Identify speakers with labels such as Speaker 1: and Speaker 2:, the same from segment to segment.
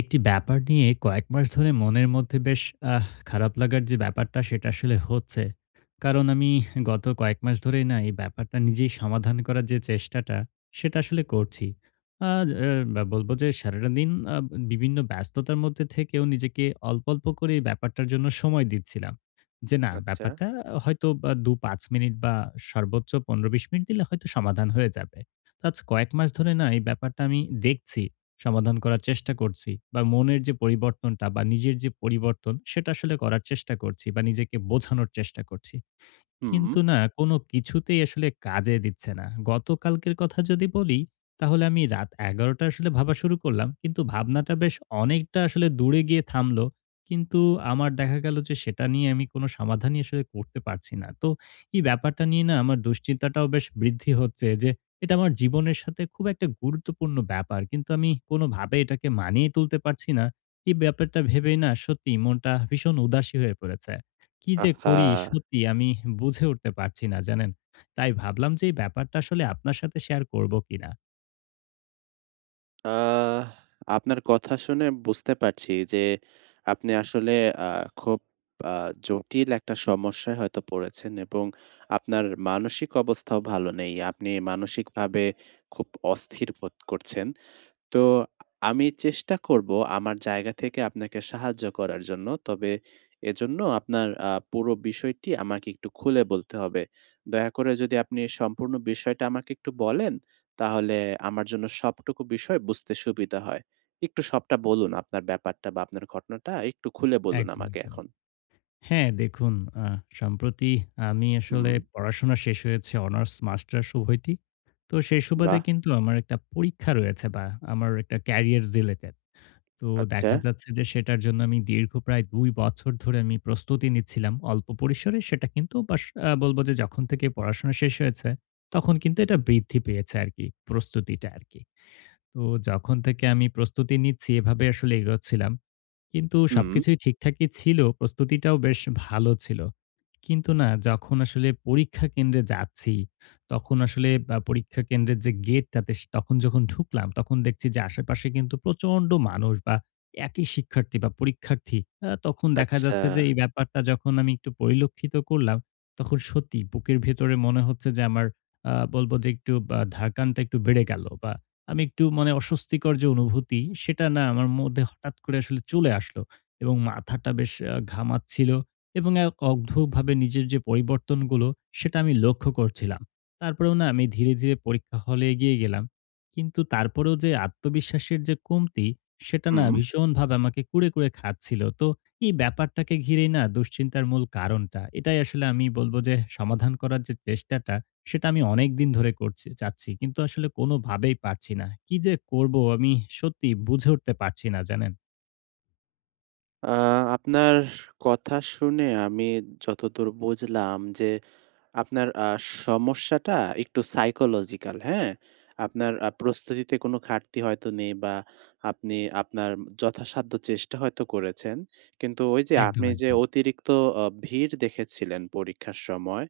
Speaker 1: একটি ব্যাপার নিয়ে কয়েক মাস ধরে মনের মধ্যে বেশ আহ, খারাপ লাগার যে ব্যাপারটা সেটা আসলে হচ্ছে। কারণ আমি গত কয়েক মাস ধরেই না এই ব্যাপারটা নিজেই সমাধান করার যে চেষ্টাটা সেটা আসলে করছি। আর বলবো যে সারাদিন আ বিভিন্ন ব্যস্ততার মধ্যে থেকেও নিজেকে অল্প, অল্প করে এই ব্যাপারটার জন্য সময় দিচ্ছিলাম। যে না
Speaker 2: আচ্ছা।
Speaker 1: ব্যাপারটা হয়তো বা ২-৫ মিনিট বা সর্বোচ্চ ১৫-২০ মিনিট দিলে হয়তো সমাধান হয়ে যাবে। তো আজ কয়েক মাস ধরে না এই ব্যাপারটা আমি দেখছি। সমাধান করার চেষ্টা করছি বা মনের যে পরিবর্তনটা বা নিজের যে পরিবর্তন সেটা আসলে করার চেষ্টা করছি বা নিজেকে বোঝানোর চেষ্টা করছি।
Speaker 2: হুম।
Speaker 1: কিন্তু না কোনো কিছুতেই আসলে কাজে দিচ্ছে না। গতকালকের কথা যদি বলি, তাহলে আমি রাত ১১ঃ০০ টা আসলে ভাবা শুরু করলাম। কিন্তু ভাবনাটা বেশ অনেকটা আসলে দূরে গিয়ে থামলো। কিন্তু আমার দেখা গেল যে সেটা নিয়ে আমি কোনো সমাধানই আসলে করতে পারছি না। তো এই ব্যাপারটা নিয়ে না আমার দুশ্চিন্তাটাও বেশ বৃদ্ধি হচ্ছে যে এটা আমার জীবনের সাথে খুব একটা গুরুত্বপূর্ণ ব্যাপার। কিন্তু আমি কোনোভাবে এটাকে মানিয়ে তুলতে পারছি না। এই ব্যাপারটা ভেবেই না সত্যিই মনটা ভীষণ উদাসী হয়ে পড়েছে। কি যে
Speaker 2: আহা!
Speaker 1: করি সত্যি আমি বুঝে উঠতে পারছি না জানেন? তাই ভাবলাম যে এই ব্যাপারটা আসলে আপনার সাথে শেয়ার করব কিনা?
Speaker 2: আহ আপনার কথা শুনে বুঝতে পারছি যে আপনি আসলে আ খুব আ জটিল একটা সমস্যায় হয়তো পড়েছেন এবং আপনার মানসিক অবস্থাও ভালো নেই। আপনি মানসিকভাবে খুব অস্থির বোধ করছেন। তো আমি চেষ্টা করব আমার জায়গা থেকে আপনাকে সাহায্য করার জন্য। তবে এজন্য আপনার পুরো বিষয়টি আমাকে একটু খুলে বলতে হবে। দয়া করে যদি আপনি সম্পূর্ণ বিষয়টা আমাকে একটু বলেন, তাহলে আমার জন্য সবটুকু বিষয় বুঝতে সুবিধা হয়। একটু সবটা বলুন আপনার ব্যাপারটা বা আপনার ঘটনাটা একটু খুলে বলুন
Speaker 1: একদম,
Speaker 2: আমাকে
Speaker 1: একদম।
Speaker 2: এখন।
Speaker 1: হ্যাঁ, দেখুন আ সম্প্রতি আমি
Speaker 2: হুম,
Speaker 1: আসলে পড়াশোনা শেষ হয়েছে অনার্স মাস্টার্স উভয়টি। তো সেই সুবাদে
Speaker 2: বাহ!
Speaker 1: কিন্তু আমার একটা পরীক্ষা রয়েছে বা আমার একটা ক্যারিয়ার রিলেটেড। তো
Speaker 2: আচ্ছা।
Speaker 1: দেখা যাচ্ছে যে সেটার জন্য আমি দীর্ঘ প্রায় ২ বছর ধরে আমি প্রস্তুতি নিচ্ছিলাম অল্প পরিসরে। সেটা কিন্তু বাস আ বলব যে যখন থেকে পড়াশোনা শেষ হয়েছে, তখন কিন্তু এটা বৃদ্ধি পেয়েছে আরকি, প্রস্তুতিটা আরকি। তো যখন থেকে আমি প্রস্তুতি নিচ্ছি এভাবে আসলে এগোচ্ছিলাম। কিন্তু
Speaker 2: হুম,
Speaker 1: সবকিছুই ঠিকঠাকই ছিল। প্রস্তুতিটাও বেশ ভালো ছিল। কিন্তু না যখন আসলে পরীক্ষা কেন্দ্রে যাচ্ছি, তখন আসলে পরীক্ষা কেন্দ্রের যে গেটটাতে সে তখন যখন ঢুকলাম, তখন দেখছি যে আশেপাশে কিন্তু প্রচন্ড মানুষ বা একই শিক্ষার্থী বা পরীক্ষার্থী। তখন দেখা
Speaker 2: আচ্ছা।
Speaker 1: যাচ্ছে যে এই ব্যাপারটা যখন আমি একটু পরিলক্ষিত করলাম, তখন সত্যি বুকের ভেতরে মনে হচ্ছে যে আমার বলব যে একটু বা ধারকানটা একটু বেড়ে গেল বা আমি একটু মানে অস্বস্তিকর যে অনুভূতি, সেটা না আমার মধ্যে হঠাৎ করে আসলে চলে আসলো এবং মাথাটা বেশ ঘামাচ্ছিল। এবং এক অদ্ভুতভাবে নিজের যে পরিবর্তনগুলো সেটা আমি লক্ষ্য করছিলাম। তারপরেও না আমি ধীরে, ধীরে পরীক্ষা হলে এগিয়ে গেলাম। কিন্তু তারপরেও যে আত্মবিশ্বাসের যে কমতি সেটা না
Speaker 2: হুম।
Speaker 1: ভীষণভাবে আমাকে কুরে, কুরে খাচ্ছিল। তো এই ব্যাপারটাকে ঘিরেই না দুশ্চিন্তার মূল কারণটা। এটাই আসলে আমি বলব যে সমাধান করার যে চেষ্টাটা সেটা আমি অনেকদিন ধরে করছি চাচ্ছি। কিন্তু আসলে কোনোভাবেই পারছি না। কি যে করব আমি সত্যি বুঝে উঠতে পারছি না জানেন?
Speaker 2: আ আপনার কথা শুনে আমি যতদূর বুঝলাম যে আপনার সমস্যাটা একটু সাইকোলজিক্যাল, হ্যাঁ? আপনার প্রস্তুতিতে কোনো ঘাটতি হয়তো নেই বা আপনি আপনার যথাসাধ্য চেষ্টা হয়তো করেছেন। কিন্তু ওই যে
Speaker 1: একদম,
Speaker 2: আপনি যে
Speaker 1: একদম।
Speaker 2: অতিরিক্ত ভিড় দেখেছিলেন পরীক্ষার সময়,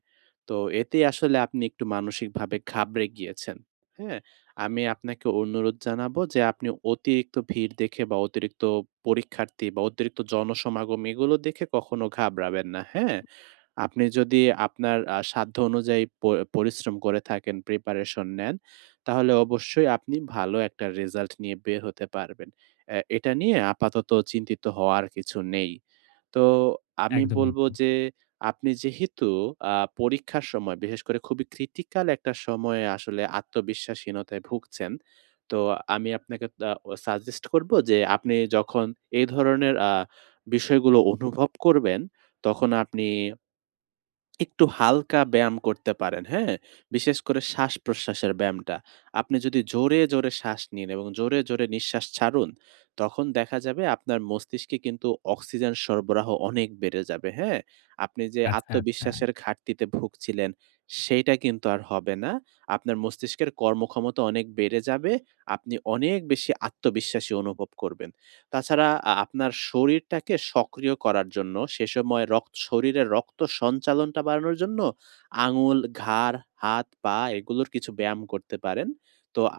Speaker 2: তো এতেই আসলে আপনি একটু মানসিকভাবে ঘাবড়ে গিয়েছেন, হ্যাঁ? আমি আপনাকে অনুরোধ জানাবো যে আপনি অতিরিক্ত ভিড় দেখে বা অতিরিক্ত পরীক্ষার্থী বা অতিরিক্ত জনসমাগম এগুলো দেখে কখনো ঘাবড়াবেন না, হ্যাঁ? আপনি যদি আপনার সাধ্য অনুযায়ী পরিশ্রম করে থাকেন, প্রিপারেশন নেন, তাহলে অবশ্যই আপনি ভালো একটা রেজাল্ট নিয়ে বের হতে পারবেন। এটা নিয়ে আপাতত চিন্তিত হওয়ার কিছু নেই। তো আমি
Speaker 1: একদম,
Speaker 2: বলব
Speaker 1: একদম।
Speaker 2: যে, আপনি যেহেতু আ পরীক্ষার সময় বিশেষ করে খুবই ক্রিটিক্যাল একটা সময়ে আসলে আত্মবিশ্বাসহীনতায় ভুগছেন। তো আমি আপনাকে সাজেস্ট করব যে, আপনি যখন এই ধরনের বিষয়গুলো অনুভব করবেন, তখন আপনি একটু হালকা ব্যায়াম করতে পারেন, হ্যাঁ? বিশেষ করে শ্বাস-প্রশ্বাসের ব্যায়ামটা। আপনি যদি জোরে, জোরে শ্বাস নিন এবং জোরে, জোরে নিঃশ্বাস ছাড়ুন, তখন দেখা যাবে আপনার মস্তিষ্কে কিন্তু অক্সিজেন সরবরাহ অনেক বেড়ে যাবে, হ্যাঁ? আপনি যে
Speaker 1: আচ্ছা, আচ্ছা।
Speaker 2: আত্মবিশ্বাসের ঘাটতিতে ভুগছিলেন, সেইটা কিন্তু আর হবে না। আপনার মস্তিষ্কের কর্মক্ষমতা অনেক বেড়ে যাবে। আপনি অনেক বেশি আত্মবিশ্বাসী অনুভব করবেন। তাছাড়া আপনার শরীরটাকে সক্রিয় করার জন্য সে সময় শরীরের রক্ত সঞ্চালনটা বাড়ানোর জন্য আঙুল, ঘাড়, হাত, পা এগুলোর কিছু ব্যায়াম করতে পারেন। তো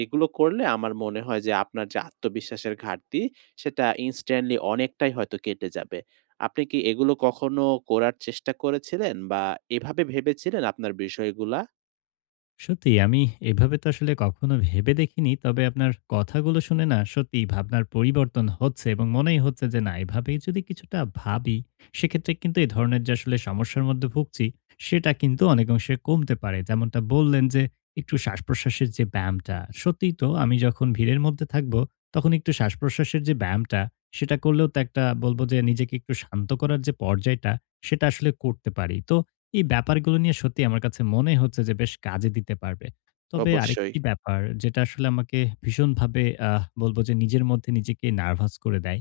Speaker 2: এগুলো করলে আমার মনে হয় যে আপনার যে আত্মবিশ্বাসের ঘাটতি সেটা ইনস্ট্যান্টলি অনেকটাই হয়তো কেটে যাবে। আপনি কি এগুলো কখনো করার চেষ্টা করেছিলেন বা এভাবে ভেবেছিলেন আপনার বিষয়গুলা?
Speaker 1: সত্যি আমি এভাবে তো আসলে কখনো ভেবে দেখিনি। তবে আপনার কথাগুলো শুনে না সত্যিই ভাবনার পরিবর্তন হচ্ছে এবং মনেই হচ্ছে যে না এভাবেই যদি কিছুটা ভাবি, সেক্ষেত্রে কিন্তু এই ধরনের যে আসলে সমস্যার মধ্যে ভুগছি, সেটা কিন্তু অনেক অংশে কমতে পারে। যেমনটা বললেন যে একটু শ্বাসপ্রশ্বাসের যে ব্যায়ামটা, সত্যিই তো আমি যখন ভিড়ের মধ্যে থাকবো, তখন একটু শ্বাসপ্রশ্বাসের যে ব্যায়ামটা, সেটা করলেও তো একটা বলব যে নিজেকে একটু শান্ত করার যে পর্যায়টা, সেটা আসলে করতে পারি। তো এই ব্যাপারগুলো নিয়ে সত্যি আমার কাছে মনে হচ্ছে যে বেশ কাজে দিতে পারবে। তবে
Speaker 2: অবশ্যই।
Speaker 1: আরেকটি ব্যাপার যেটা আসলে আমাকে ভীষণভাবে বলব যে নিজের মধ্যে নিজেকে নার্ভাস করে দেয়।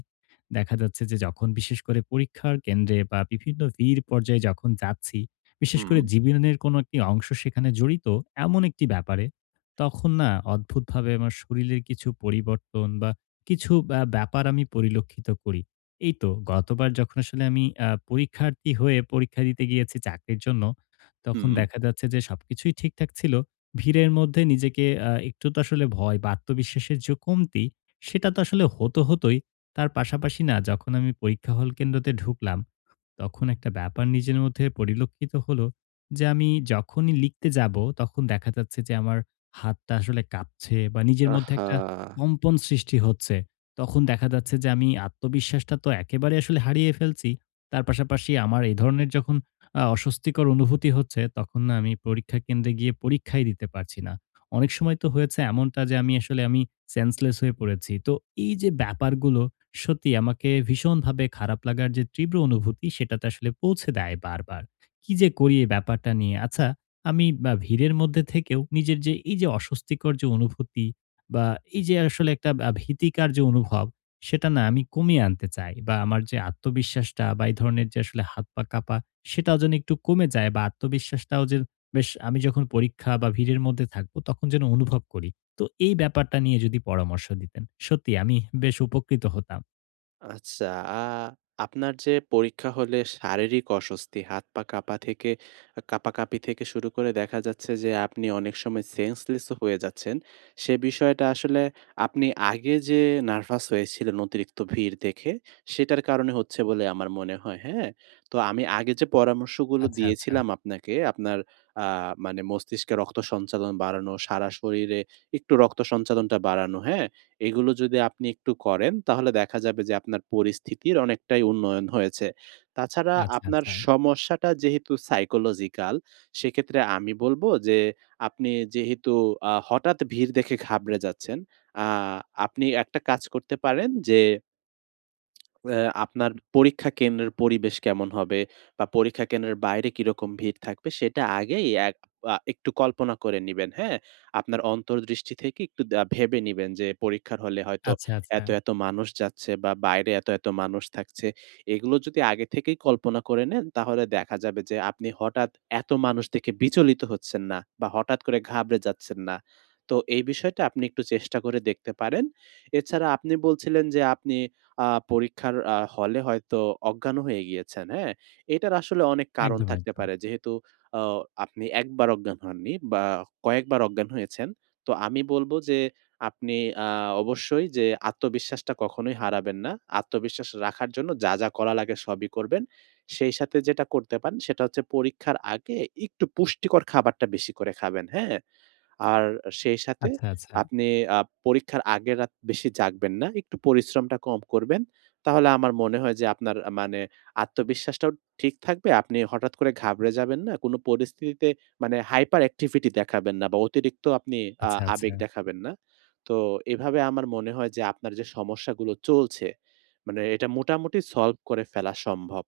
Speaker 1: দেখা যাচ্ছে যে যখন বিশেষ করে পরীক্ষার কেন্দ্রে বা বিভিন্ন ভিড় পর্যায়ে যখন যাচ্ছি, বিশেষ
Speaker 2: হুম,
Speaker 1: করে জীবনের কোনো একটি অংশ সেখানে জড়িত এমন একটি ব্যাপারে, তখন না অদ্ভুতভাবে আমার শরীরের কিছু পরিবর্তন বা কিছু ব্যাপার আমি পরিলক্ষিত করি। এই তো গতবার যখন আসলে আমি পরীক্ষার্থী হয়ে পরীক্ষা দিতে গিয়েছি চাকরির জন্য, তখন
Speaker 2: হুম।
Speaker 1: দেখা যাচ্ছে যে সবকিছুই ঠিকঠাক ছিল। ভিড়ের মধ্যে নিজেকে একটু তো আসলে ভয় বা আত্মবিশ্বাসের যে কমতি, সেটা তো আসলে হতো, হতোই। তার পাশাপাশি না যখন আমি পরীক্ষা হল কেন্দ্রতে ঢুকলাম, তখন একটা ব্যাপার নিজের মধ্যে পরিলক্ষিত হলো যে আমি যখনই লিখতে যাব তখন দেখা যাচ্ছে যে আমার হাতটা আসলে কাঁপছে বা নিজের মধ্যে
Speaker 2: আহা!
Speaker 1: একটা কম্পন সৃষ্টি হচ্ছে। তখন দেখা যাচ্ছে যে আমি আত্মবিশ্বাসটা তো একেবারে আসলে হারিয়ে ফেলছি। তার পাশাপাশি আমার এই ধরনের যখন অস্বস্তিকর অনুভূতি হচ্ছে তখন না আমি পরীক্ষা কেন্দ্রে গিয়ে পরীক্ষাই দিতে পারছি না। অনেক সময় তো হয়েছে এমনটা যে আমি সেন্সলেস হয়ে পড়েছি। তো এই যে ব্যাপারগুলো সত্যি আমাকে ভীষণভাবে খারাপ লাগার যে তীব্র অনুভূতি সেটাতে আসলে পৌঁছে দেয় বারবার। কি যে করি এই ব্যাপারটা নিয়ে? আচ্ছা আমি বা ভিড়ের মধ্যে থেকেও নিজের যে এই যে অস্বস্তিকর যে অনুভূতি বা এই যে আসলে একটা ভীতিকর যে অনুভব সেটা না আমি কমিয়ে আনতে চাই বা আমার যে আত্মবিশ্বাসটা বা এই ধরনের যে আসলে হাত-পা কাঁপা সেটাও যেন একটু কমে যায় বা আত্মবিশ্বাসটাও যে বেশ আমি যখন পরীক্ষা বা ভিড়ের মধ্যে থাকবো তখন যেন অনুভব করি। তো এই ব্যাপারটা নিয়ে যদি পরামর্শ দিতেন, সত্যি আমি বেশ উপকৃত হতাম।
Speaker 2: আচ্ছা, আ আপনার যে পরীক্ষা হলে শারীরিক অস্বস্তি, হাত-পা কাঁপা থেকে কাঁপাকাঁপি থেকে শুরু করে দেখা যাচ্ছে যে আপনি অনেক সময় সেন্সলেসও হয়ে যাচ্ছেন। সে বিষয়টা আসলে আপনি আগে যে নার্ভাস হয়েছিলেন অতিরিক্ত ভিড় দেখে, সেটার কারণে হচ্ছে বলে আমার মনে হয়, হ্যাঁ? তো আমি আগে যে পরামর্শগুলো
Speaker 1: আচ্ছা, আচ্ছা।
Speaker 2: দিয়েছিলাম আপনাকে, আপনার আ মানে মস্তিষ্কে রক্ত সঞ্চালন বাড়ানো, সারা শরীরে একটু রক্ত সঞ্চালনটা বাড়ানো, হ্যাঁ? এগুলো যদি আপনি একটু করেন তাহলে দেখা যাবে যে আপনার পরিস্থিতির অনেকটাই উন্নয়ন হয়েছে। তাছাড়া
Speaker 1: আচ্ছা,
Speaker 2: আপনার
Speaker 1: আচ্ছা।
Speaker 2: সমস্যাটা যেহেতু সাইকোলজিক্যাল সেক্ষেত্রে আমি বলবো যে আপনি যেহেতু হঠাৎ ভিড় দেখে ঘাবড়ে যাচ্ছেন, আ আপনি একটা কাজ করতে পারেন যে আপনার পরীক্ষা কেন্দ্রের পরিবেশ কেমন হবে বা পরীক্ষা কেন্দ্রের বাইরে কিরকম ভিড় থাকবে সেটা আগেই এক আ একটু কল্পনা করে নিবেন, হ্যাঁ? আপনার অন্তর্দৃষ্টি থেকে একটু ভেবে নিবেন যে পরীক্ষার হলে হয়তো
Speaker 1: আচ্ছা, আচ্ছা।
Speaker 2: এত, এত মানুষ যাচ্ছে বা বাইরে এত, এত মানুষ থাকছে। এগুলো যদি আগে থেকেই কল্পনা করে নেন তাহলে দেখা যাবে যে আপনি হঠাৎ এত মানুষ দেখে বিচলিত হচ্ছেন না বা হঠাৎ করে ঘাবড়ে যাচ্ছেন না। তো এই বিষয়টা আপনি একটু চেষ্টা করে দেখতে পারেন। এছাড়া আপনি বলছিলেন যে আপনি আ পরীক্ষার হলে হয়তো অজ্ঞান হয়ে গিয়েছেন, হ্যাঁ? এটার আসলে অনেক কারণ
Speaker 1: একদম,
Speaker 2: থাকতে
Speaker 1: একদম।
Speaker 2: পারে। যেহেতু আ আপনি একবার অজ্ঞান হননি বা কয়েকবার অজ্ঞান হয়েছেন। তো আমি বলব যে আপনি আ অবশ্যই যে আত্মবিশ্বাসটা কখনোই হারাবেন না। আত্মবিশ্বাস রাখার জন্য যা, যা করা লাগে সবই করবেন। সেই সাথে যেটা করতে পারেন সেটা হচ্ছে পরীক্ষার আগে একটু পুষ্টিকর খাবারটা বেশি করে খাবেন, হ্যাঁ? আর সেই সাথে
Speaker 1: আচ্ছা, আচ্ছা।
Speaker 2: আপনি আ পরীক্ষার আগের রাত বেশি জাগবেন না। একটু পরিশ্রমটা কম করবেন। তাহলে আমার মনে হয় যে আপনার মানে আত্মবিশ্বাসটাও ঠিক থাকবে। আপনি হঠাৎ করে ঘাবড়ে যাবেন না। কোনো পরিস্থিতিতে মানে হাইপার অ্যাক্টিভিটি দেখাবেন না বা অতিরিক্ত আপনি
Speaker 1: আচ্ছা,
Speaker 2: আবেগ
Speaker 1: আচ্ছা।
Speaker 2: দেখাবেন না। তো এভাবে আমার মনে হয় যে আপনার যে সমস্যাগুলো চলছে, মানে এটা মোটামুটি সলভ করে ফেলা সম্ভব।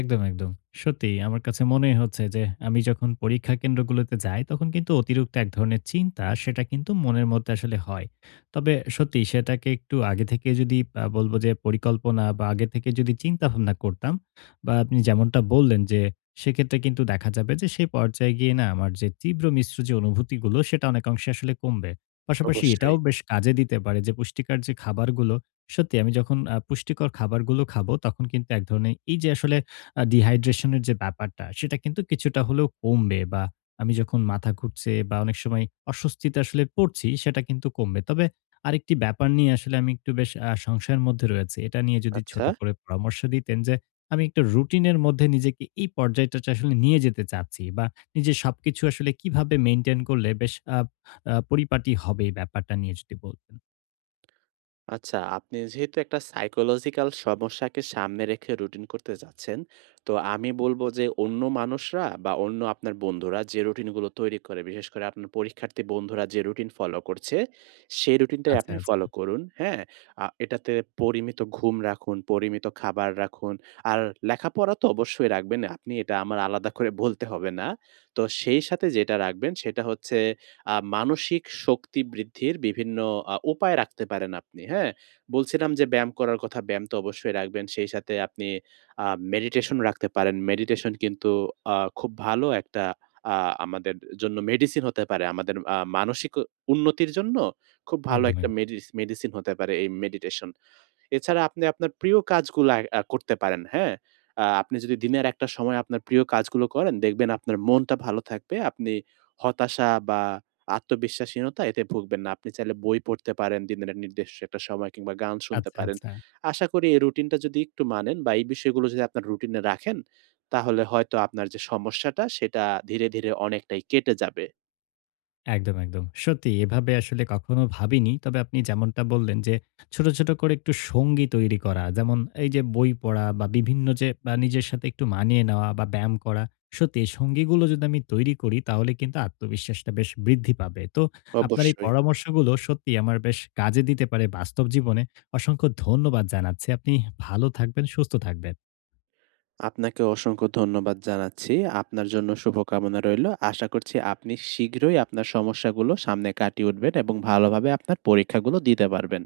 Speaker 1: একদম, একদম। সত্যিই আমার কাছে মনেই হচ্ছে যে আমি যখন পরীক্ষা কেন্দ্রগুলোতে যাই তখন কিন্তু অতিরিক্ত এক ধরনের চিন্তা সেটা কিন্তু মনের মধ্যে আসলে হয়। তবে সত্যি সেটাকে একটু আগে থেকে যদি বলব যে পরিকল্পনা বা আগে থেকে যদি চিন্তাভাবনা করতাম বা আপনি যেমনটা বললেন যে সেক্ষেত্রে কিন্তু দেখা যাবে যে সেই পর্যায়ে গিয়ে না আমার যে তীব্র মিশ্র যে অনুভূতিগুলো সেটা অনেকাংশে আসলে কমবে। পাশাপাশি
Speaker 2: অবশ্যই।
Speaker 1: এটাও বেশ কাজে দিতে পারে যে পুষ্টিকর যে খাবারগুলো সত্যি আমি যখন পুষ্টিকর খাবারগুলো খাবো তখন কিন্তু এক ধরনের এই যে আসলে ডিহাইড্রেশনের যে ব্যাপারটা সেটা কিন্তু কিছুটা হলেও কমবে বা আমি যখন মাথা ঘুরছে বা অনেক সময় অস্বস্তিতে আসলে পড়ছি সেটা কিন্তু কমবে। তবে আরেকটি ব্যাপার নিয়ে আসলে আমি একটু বেশ সংশয়ের মধ্যে রয়েছি। এটা নিয়ে যদি
Speaker 2: আচ্ছা।
Speaker 1: ছোট করে পরামর্শ দিতেন যে আমি একটা রুটিনের মধ্যে নিজেকে এই পর্যায়টাতে আসলে নিয়ে যেতে চাচ্ছি বা নিজের সবকিছু আসলে কিভাবে মেইনটেইন করলে বেশ আ আ পরিপাটি হবে এই ব্যাপারটা নিয়ে যদি বলতেন।
Speaker 2: আচ্ছা, আপনি যেহেতু একটা সাইকোলজিক্যাল সমস্যাকে সামনে রেখে রুটিন করতে যাচ্ছেন, তো আমি বলব যে অন্য মানুষরা বা অন্য আপনার বন্ধুরা যে রুটিনগুলো তৈরি করে, বিশেষ করে আপনার পরীক্ষার্থী বন্ধুরা যে রুটিন ফলো করছে, সেই রুটিনটাই
Speaker 1: আচ্ছা,
Speaker 2: আপনি
Speaker 1: আচ্ছা।
Speaker 2: ফলো করুন, হ্যাঁ? এটাতে পরিমিত ঘুম রাখুন, পরিমিত খাবার রাখুন। আর লেখাপড়া তো অবশ্যই রাখবেন, আপনি এটা আমার আলাদা করে বলতে হবে না। তো সেই সাথে যেটা রাখবেন সেটা হচ্ছে মানসিক শক্তি বৃদ্ধির বিভিন্ন উপায় রাখতে পারেন আপনি, হ্যাঁ? বলছিলাম যে ব্যায়াম করার কথা, ব্যায়াম তো অবশ্যই রাখবেন। সেই সাথে আপনি আ মেডিটেশন রাখতে পারেন। মেডিটেশন কিন্তু খুব ভালো একটা আ আমাদের জন্য মেডিসিন হতে পারে। আমাদের মানসিক উন্নতির জন্য খুব ভালো
Speaker 1: একদম,
Speaker 2: একটা
Speaker 1: একদম।
Speaker 2: মেডিসিন হতে পারে এই মেডিটেশন। এছাড়া আপনি আপনার প্রিয় কাজগুলা আ আ, করতে পারেন, হ্যাঁ? আপনি যদি দিনের একটা সময় আপনার প্রিয় কাজগুলো করেন, দেখবেন আপনার মনটা ভালো থাকবে। আপনি হতাশা বা আত্মবিশ্বাসহীনতা এতে ভুগবেন না। আপনি চাইলে বই পড়তে পারেন দিনের নির্দিষ্ট একটা সময় কিংবা গান শুনতে
Speaker 1: আচ্ছা,
Speaker 2: পারেন।
Speaker 1: আচ্ছা।
Speaker 2: আশা করি এই রুটিনটা যদি একটু মানেন বা এই বিষয়গুলো যদি আপনার রুটিনে রাখেন, তাহলে হয়তো আপনার যে সমস্যাটা সেটা ধীরে, ধীরে অনেকটাই কেটে যাবে।
Speaker 1: একদম, একদম। সত্যি এভাবে আসলে কখনো ভাবিনি। তবে আপনি যেমনটা বললেন যে, ছোট, ছোট করে একটু সঙ্গী তৈরি করা। যেমন এই যে বই পড়া বা বিভিন্ন যে নিজের সাথে একটু মানিয়ে নেওয়া বা ব্যায়াম করা। সত্যি এই সঙ্গীগুলো যদি আমি তৈরি করি তাহলে কিন্তু আত্মবিশ্বাসটা বেশ বৃদ্ধি পাবে। তো আপনার এই
Speaker 2: অবশ্যই।
Speaker 1: পরামর্শগুলো সত্যিই আমার বেশ কাজে দিতে পারে বাস্তব জীবনে। অসংখ্য ধন্যবাদ জানাচ্ছি। আপনি ভালো থাকবেন, সুস্থ থাকবেন।
Speaker 2: আপনাকে অসংখ্য ধন্যবাদ জানাচ্ছি। আপনার জন্য শুভকামনা রইলো। আশা করছি আপনি শীঘ্রই আপনার সমস্যাগুলো সামনে কাটিয়ে উঠবেন এবং ভালোভাবে আপনার পরীক্ষাগুলো দিতে পারবেন।